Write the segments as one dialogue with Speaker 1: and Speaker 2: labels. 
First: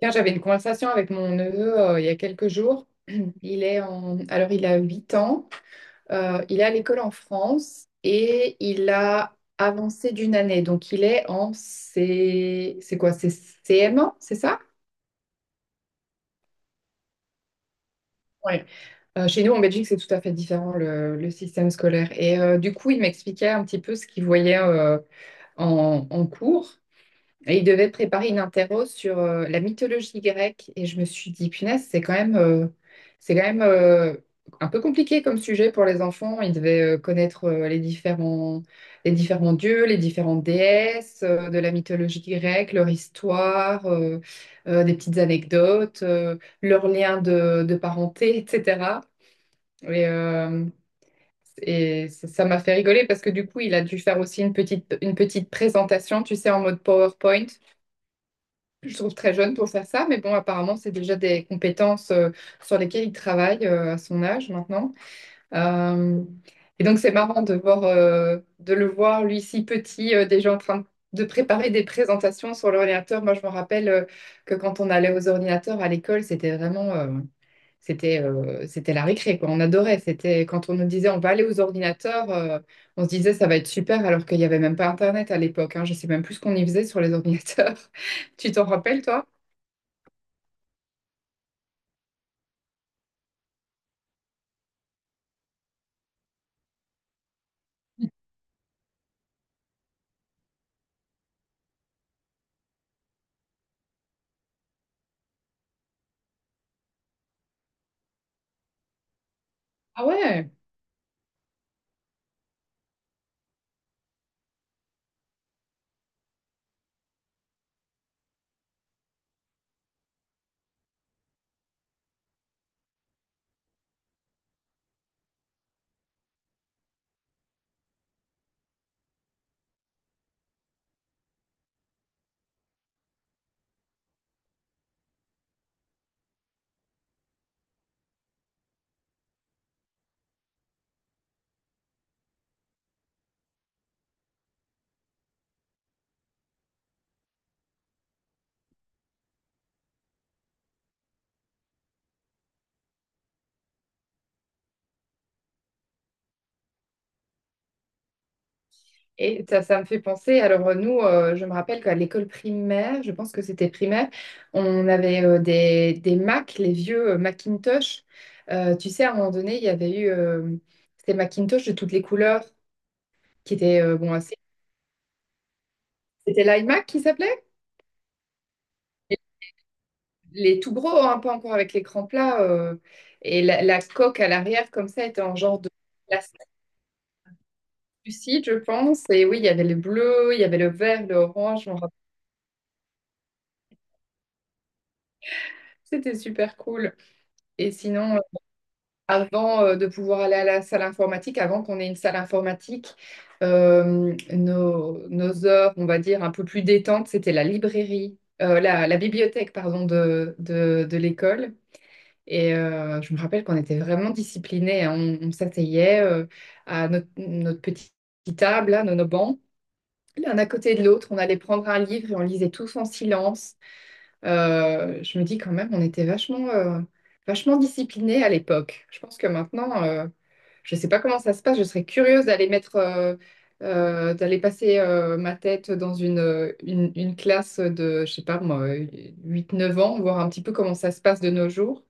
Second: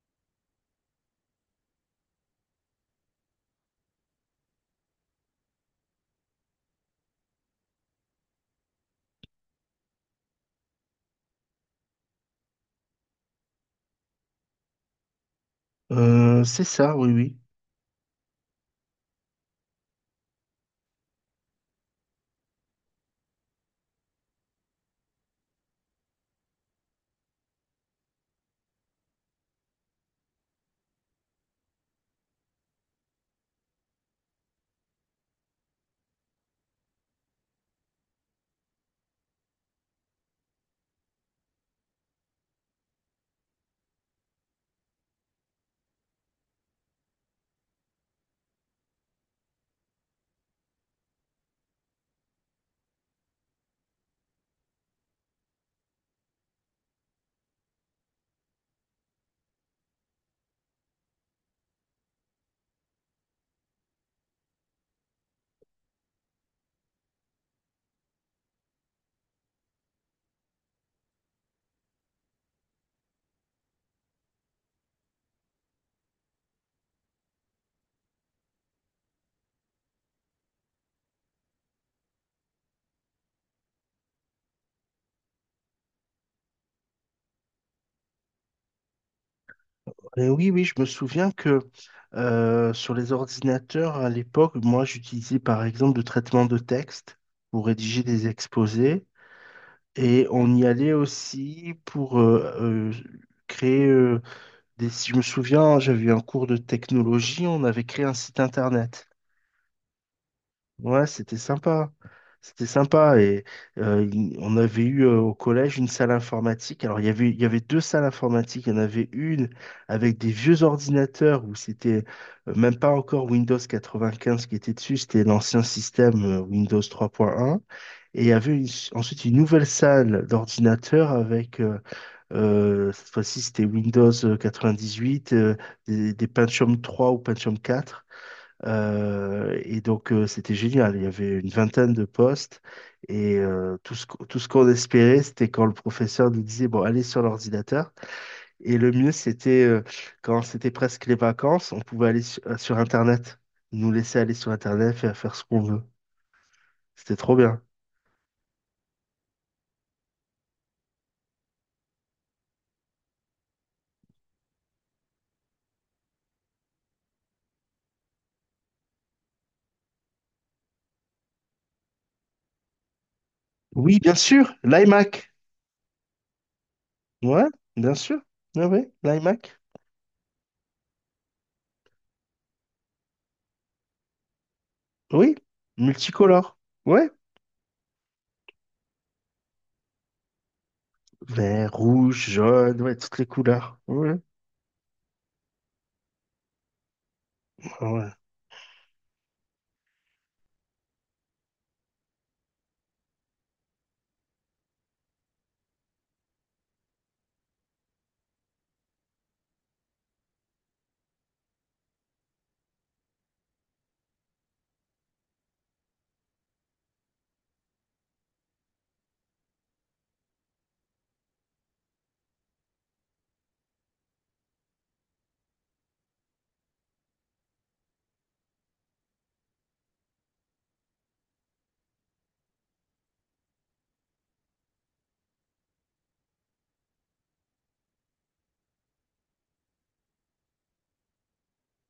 Speaker 1: Là, j'avais une conversation avec mon neveu il y a quelques jours. Il est en... Alors, il a 8 ans. Il est à l'école en France et il a avancé d'une année. Donc, il est en C... C'est quoi? C'est CM1, c'est ça?
Speaker 2: C'est ça, oui, oui.
Speaker 1: Ouais. Chez nous, en Belgique, c'est tout à fait différent, le système scolaire. Et du coup, il m'expliquait un petit peu ce qu'il voyait en cours. Et il devait préparer une interro sur la mythologie grecque. Et je me suis dit, punaise, c'est quand même un peu compliqué comme sujet pour les enfants. Ils devaient connaître les différents dieux, les différentes déesses de la mythologie grecque, leur histoire, des petites anecdotes, leurs liens de parenté, etc. Et, euh, et ça m'a fait rigoler parce que du coup, il a dû faire aussi une petite présentation, tu sais, en mode PowerPoint. Je trouve très jeune pour faire ça, mais bon, apparemment, c'est déjà des compétences sur lesquelles il travaille à son âge maintenant. Euh, et donc, c'est marrant de voir, de le voir, lui, si petit, déjà en train de préparer des présentations sur l'ordinateur. Moi, je me rappelle que quand on allait aux ordinateurs à l'école, c'était la récré, quoi. On adorait. C'était quand on nous disait, on va aller aux ordinateurs, on se disait, ça va être super, alors qu'il n'y avait même pas Internet à l'époque, hein. Je sais même plus ce qu'on y faisait sur les ordinateurs. Tu t'en rappelles, toi?
Speaker 2: Et oui, oui, je me souviens que sur les ordinateurs à l'époque, moi, j'utilisais par exemple le traitement de texte pour rédiger des exposés et on y allait aussi pour créer si je me souviens, j'avais eu un cours de technologie, on avait créé un site internet.
Speaker 1: Ah ouais.
Speaker 2: Ouais, c'était sympa. C'était sympa. Et on avait eu au collège une salle informatique. Alors, il y avait deux salles informatiques. Il y en avait une avec des vieux ordinateurs où c'était même pas encore Windows 95 qui était dessus. C'était l'ancien système Windows 3.1. Et il y avait une- ensuite une nouvelle salle d'ordinateurs avec, cette fois-ci, c'était Windows 98, des Pentium 3 ou Pentium 4. Et donc, c'était génial. Il y avait une vingtaine de postes et tout ce qu'on espérait, c'était quand le professeur nous disait, bon, allez sur l'ordinateur. Et le mieux, c'était quand c'était presque les vacances, on pouvait aller sur Internet. Ils nous laisser aller sur Internet, faire ce qu'on veut. C'était trop bien.
Speaker 1: Et ça me fait penser, alors je me rappelle qu'à l'école primaire, je pense que c'était primaire, on avait des Mac, les vieux Macintosh. Tu sais, à un moment donné, il y avait eu, c'était Macintosh de toutes les couleurs, qui était,
Speaker 2: Oui,
Speaker 1: bon,
Speaker 2: bien
Speaker 1: assez-
Speaker 2: sûr, l'iMac.
Speaker 1: c'était l'iMac qui s'appelait?
Speaker 2: Ouais, bien sûr. Oui, oui,
Speaker 1: Les
Speaker 2: l'iMac.
Speaker 1: les tout gros, hein, pas encore avec l'écran plat. Et la coque à l'arrière, comme ça, était
Speaker 2: Oui,
Speaker 1: en genre de plastique
Speaker 2: multicolore. Ouais,
Speaker 1: lucide, je pense. Et oui, il y avait le bleu, il y avait le vert, le orange. Je
Speaker 2: vert,
Speaker 1: m'en rappelle.
Speaker 2: rouge, jaune, ouais, toutes les couleurs. Ouais,
Speaker 1: C'était super cool. Et
Speaker 2: ouais.
Speaker 1: sinon, avant de pouvoir aller à la salle informatique, avant qu'on ait une salle informatique, nos heures, on va dire, un peu plus détentes, c'était la librairie, la bibliothèque, pardon, de l'école. Et je me rappelle qu'on était vraiment disciplinés, hein. On s'asseyait à notre petite table, là, nos bancs. L'un à côté de l'autre, on allait prendre un livre et on lisait tous en silence. Je me dis quand même, on était vachement disciplinés à l'époque. Je pense que maintenant, je ne sais pas comment ça se passe. Je serais curieuse d'aller mettre, D'aller passer ma tête dans une classe de, je sais pas moi, 8-9 ans, voir un petit peu comment ça se passe de nos jours.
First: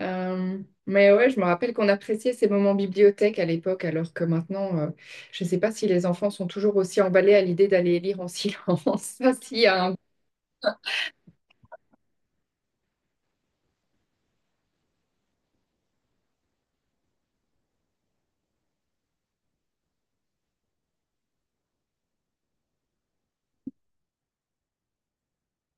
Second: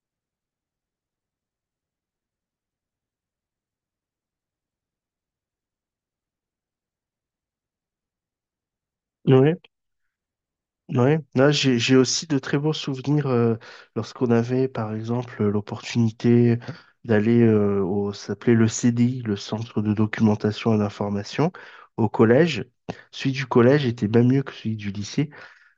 Speaker 1: Euh, mais ouais, je me rappelle qu'on appréciait ces moments bibliothèque à l'époque, alors que maintenant, je ne sais pas si les enfants sont toujours aussi emballés à l'idée d'aller lire en silence. Ça,
Speaker 2: Ouais.
Speaker 1: s'il y a un...
Speaker 2: Ouais, là j'ai aussi de très beaux souvenirs lorsqu'on avait par exemple l'opportunité d'aller au ça s'appelait le CDI, le Centre de documentation et d'information au collège. Celui du collège était bien mieux que celui du lycée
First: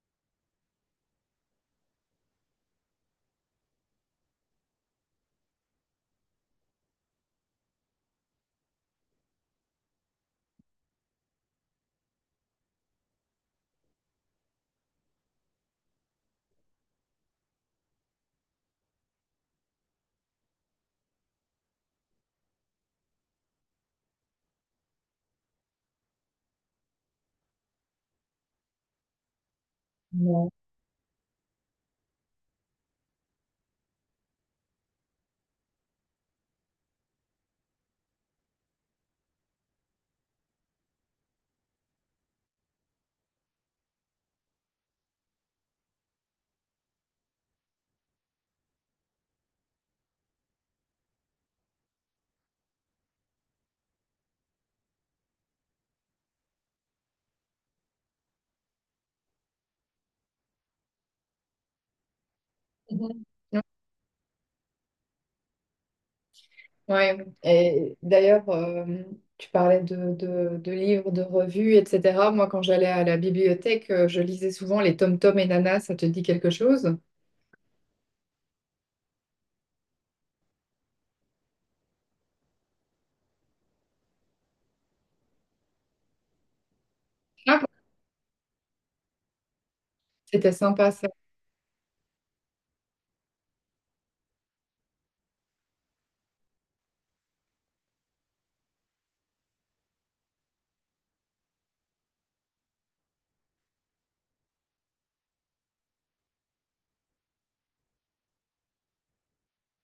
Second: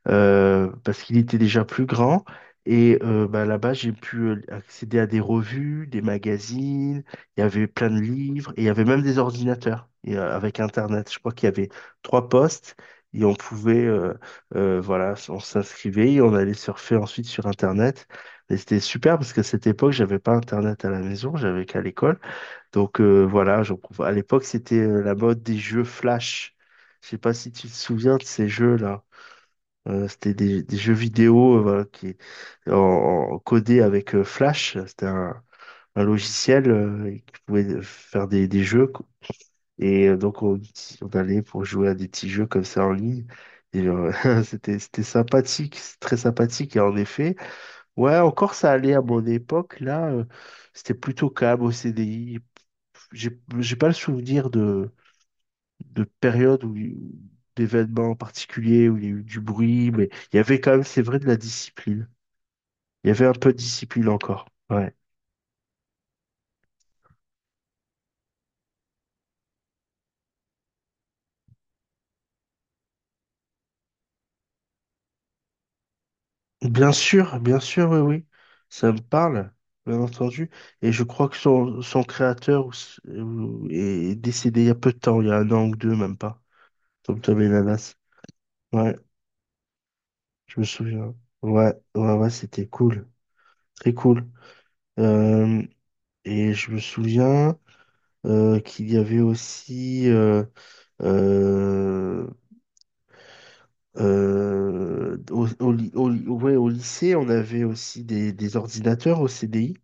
Speaker 2: parce qu'il était déjà plus grand. Et bah, là-bas, j'ai pu accéder à des revues, des magazines, il y avait plein de livres, et il y avait même des ordinateurs et, avec Internet. Je crois qu'il y avait trois postes, et on pouvait, voilà, on s'inscrivait, et on allait surfer ensuite sur Internet. Et c'était super parce qu'à cette époque, j'avais pas Internet à la maison, j'avais qu'à l'école. Donc voilà, à l'époque, c'était la mode des jeux Flash. Je sais pas si tu te souviens de ces jeux-là. Euh, c'était
Speaker 1: Non.
Speaker 2: des, des jeux vidéo voilà, qui codés avec Flash. C'était un logiciel et qui pouvait faire des jeux, quoi. Et donc on allait pour jouer à des petits jeux comme ça en ligne. Et euh, c'était sympathique, c'est très sympathique. Et en effet, ouais, encore ça allait à mon époque. C'était plutôt calme au C D I. J'ai pas le souvenir de périodes d'événements particuliers où il y a eu du bruit, mais il y avait quand même, c'est vrai, de la discipline. Il y
Speaker 1: Mhm.
Speaker 2: avait un peu de discipline encore. Ouais.
Speaker 1: Ouais. Et d'ailleurs, tu parlais de livres, de revues, etc. Moi, quand j'allais à la bibliothèque, je lisais souvent les Tom Tom et Nana, ça te dit quelque chose?
Speaker 2: Bien sûr, oui, oui. Ça me parle, bien entendu. Et je crois que son créateur est décédé il y a peu de temps, il y a un an ou deux, même pas. Tom Tom et
Speaker 1: Ah,
Speaker 2: Nanas. Ouais,
Speaker 1: c'était
Speaker 2: je me
Speaker 1: sympa, ça.
Speaker 2: souviens. Ouais, ouais, ouais, c'était cool. Très cool. Euh, et je me souviens qu'il y avait aussi. Euh, ouais, au lycée, on avait aussi des ordinateurs au CDI.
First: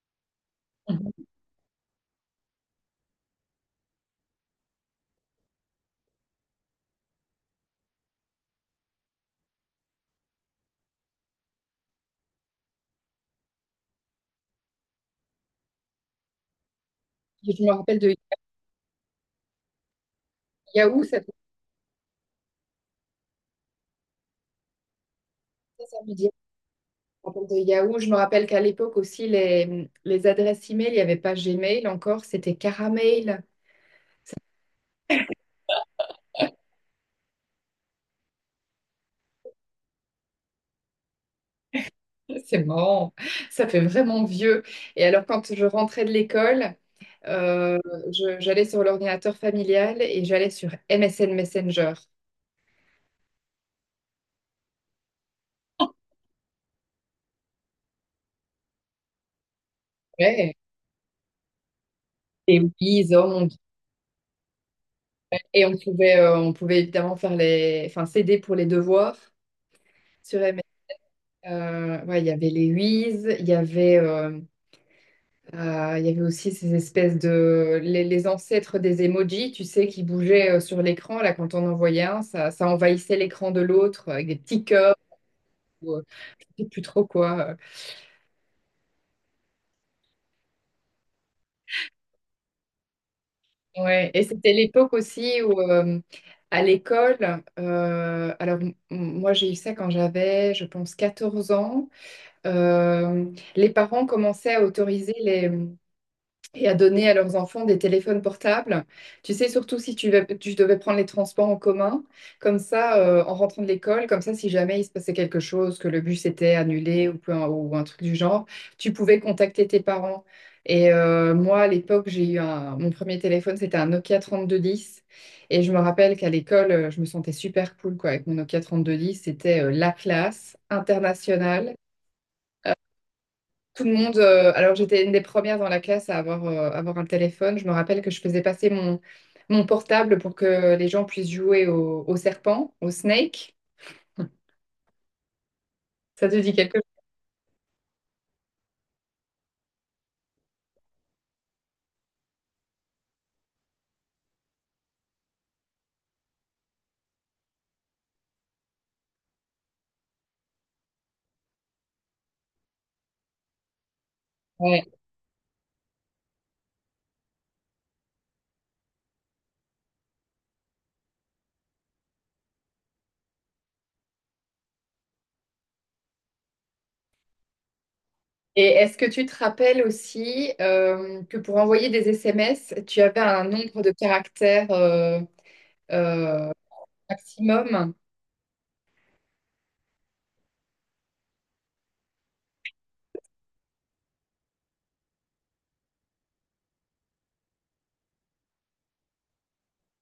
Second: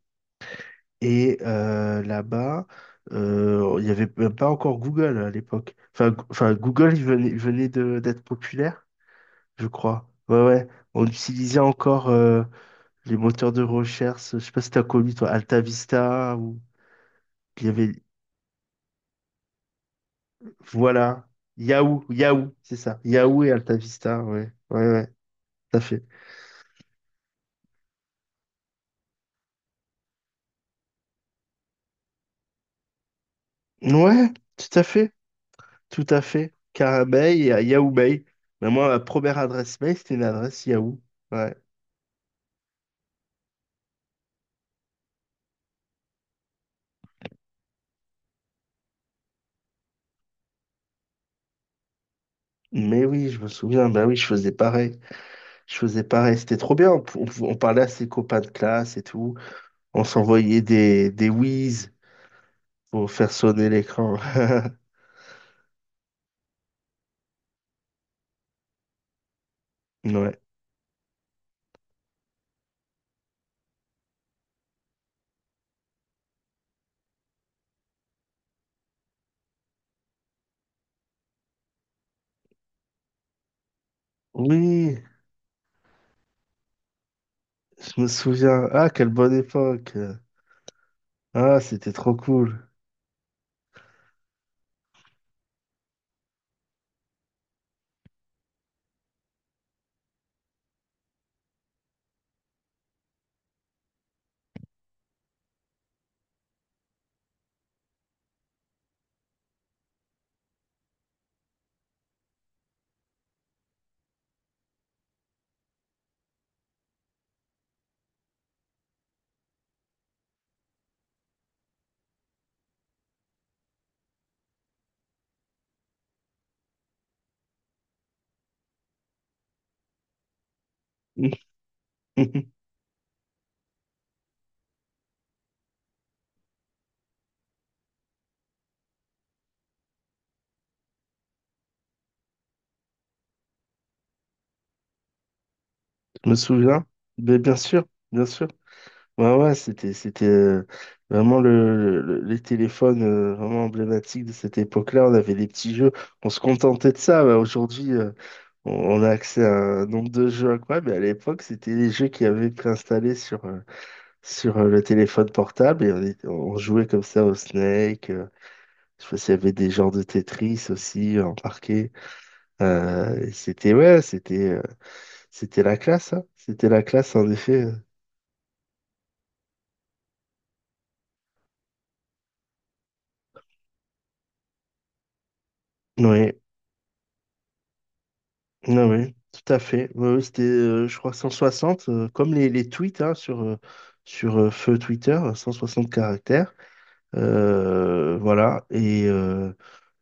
Speaker 1: Mhm.
Speaker 2: Et là-bas, il n'y avait même pas encore Google à l'époque. Enfin, Google, il venait d'être populaire, je crois. Ouais, ouais. On utilisait encore les moteurs de recherche. Je sais pas si t'as connu, toi, AltaVista ou
Speaker 1: Je
Speaker 2: il y
Speaker 1: me
Speaker 2: avait,
Speaker 1: rappelle de Yahoo,
Speaker 2: voilà, Yahoo, Yahoo, c'est ça. Yahoo et AltaVista, ouais, ouais, ouais, tout à
Speaker 1: ça
Speaker 2: fait.
Speaker 1: me dit. Je me rappelle de Yahoo. Je me rappelle qu'à l'époque aussi, les adresses email, il n'y avait pas Gmail encore, c'était Caramail.
Speaker 2: Ouais, tout à fait, tout à fait. Car à Bay et à Yahoo Bay. Mais moi, ma première adresse mail, c'était une adresse Yahoo. Ouais.
Speaker 1: C'est marrant, ça fait vraiment vieux. Et alors, quand je rentrais de l'école, Euh, j'allais sur l'ordinateur familial et j'allais sur MSN Messenger.
Speaker 2: Mais oui, je me souviens, bah oui, je faisais pareil. Je faisais pareil. C'était trop bien. On parlait à ses copains de classe et tout. On
Speaker 1: Ouais.
Speaker 2: s'envoyait des whiz
Speaker 1: Et oui,
Speaker 2: pour faire sonner l'écran.
Speaker 1: et on pouvait évidemment faire les, enfin, s'aider pour les devoirs
Speaker 2: Ouais.
Speaker 1: sur MS. Ouais, il y avait les Wiz, il y avait aussi ces espèces de, les ancêtres des emojis, tu sais, qui bougeaient sur l'écran. Là, quand on envoyait un, ça envahissait l'écran de l'autre avec des petits cœurs
Speaker 2: Oui,
Speaker 1: ou je sais plus trop quoi.
Speaker 2: je me souviens. Ah, quelle bonne époque. Ah, c'était trop cool.
Speaker 1: Ouais, et c'était l'époque aussi où, à l'école, euh, alors m- moi j'ai eu ça quand j'avais, je pense, 14 ans, euh, les parents commençaient à autoriser et à donner à leurs enfants des téléphones portables. Tu sais, surtout si tu devais prendre les transports en commun, comme ça, en rentrant de l'école, comme ça, si jamais il se passait quelque chose, que le bus était annulé ou un truc du genre, tu pouvais contacter tes parents. Et moi, à l'époque, mon premier téléphone, c'était un Nokia 3210. Et je me rappelle qu'à l'école, je me sentais super cool quoi, avec mon Nokia 3210. C'était la classe internationale.
Speaker 2: Je
Speaker 1: Tout le monde, alors j'étais une des premières dans la classe à avoir un téléphone. Je me rappelle que je faisais passer mon portable pour que les gens puissent jouer au serpent, au snake. Ça
Speaker 2: me
Speaker 1: te dit quelque
Speaker 2: souviens.
Speaker 1: chose?
Speaker 2: Mais bien sûr, bien sûr. Ouais, ouais, c'était vraiment les téléphones vraiment emblématiques de cette époque-là. On avait des petits jeux. On se contentait de ça. Bah, aujourd'hui, on, on a accès à un nombre de jeux incroyable. Mais à l'époque, c'était les jeux qui avaient préinstallés sur le
Speaker 1: Ouais.
Speaker 2: téléphone portable. Et on jouait comme ça au Snake. Je sais pas s'il y avait des genres de Tetris aussi embarqués. Ouais, c'était la classe, hein. C'était la classe, en effet.
Speaker 1: Et est-ce que tu te rappelles aussi que pour envoyer des SMS, tu avais un nombre de caractères
Speaker 2: Oui.
Speaker 1: euh, maximum?
Speaker 2: Ah oui, tout à fait. Oui, oui, je crois, 160, comme les tweets, hein, sur feu Twitter, 160 caractères. Voilà. Et, euh,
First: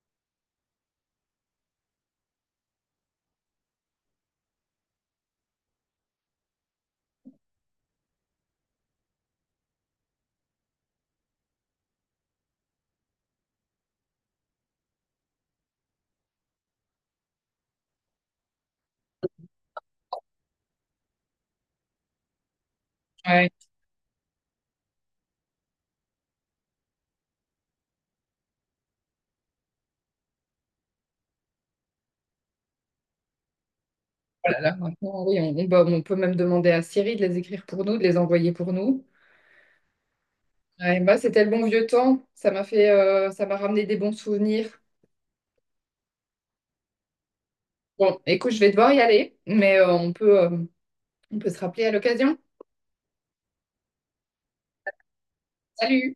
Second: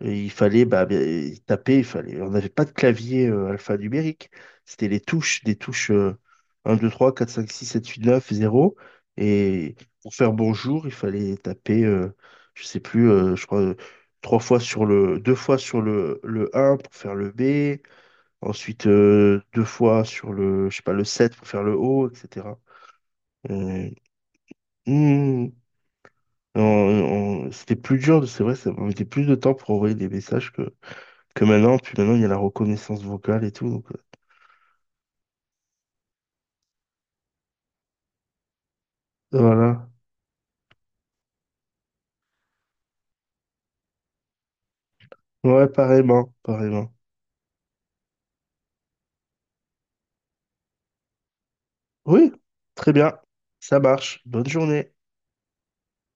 Speaker 2: et il fallait, bah, bien, et taper, il fallait. On n'avait pas de clavier alphanumérique. C'était les touches, 1, 2, 3, 4, 5, 6, 7, 8, 9, 0. Et pour faire bonjour, il fallait taper, je sais plus, je crois, trois fois sur le, deux fois sur le un pour faire le B. Ensuite, deux fois sur je sais pas, le 7 pour faire le haut, etc.
Speaker 1: Ouais.
Speaker 2: Euh, hmm, on- C'était plus dur, c'est vrai, ça mettait plus de temps pour envoyer des messages que maintenant. Puis maintenant, il y a la reconnaissance vocale et tout. Donc,
Speaker 1: Oh là là, maintenant, oui, bah, on peut même demander à Siri de les écrire pour nous, de les envoyer pour nous.
Speaker 2: voilà.
Speaker 1: Ouais, bah, c'était le bon vieux temps. Ça m'a ramené des bons souvenirs.
Speaker 2: Ouais, pareillement, pareillement.
Speaker 1: Bon, écoute, je vais devoir y aller, mais on peut se rappeler à
Speaker 2: Oui,
Speaker 1: l'occasion.
Speaker 2: très bien. Ça marche. Bonne journée.
Speaker 1: Salut!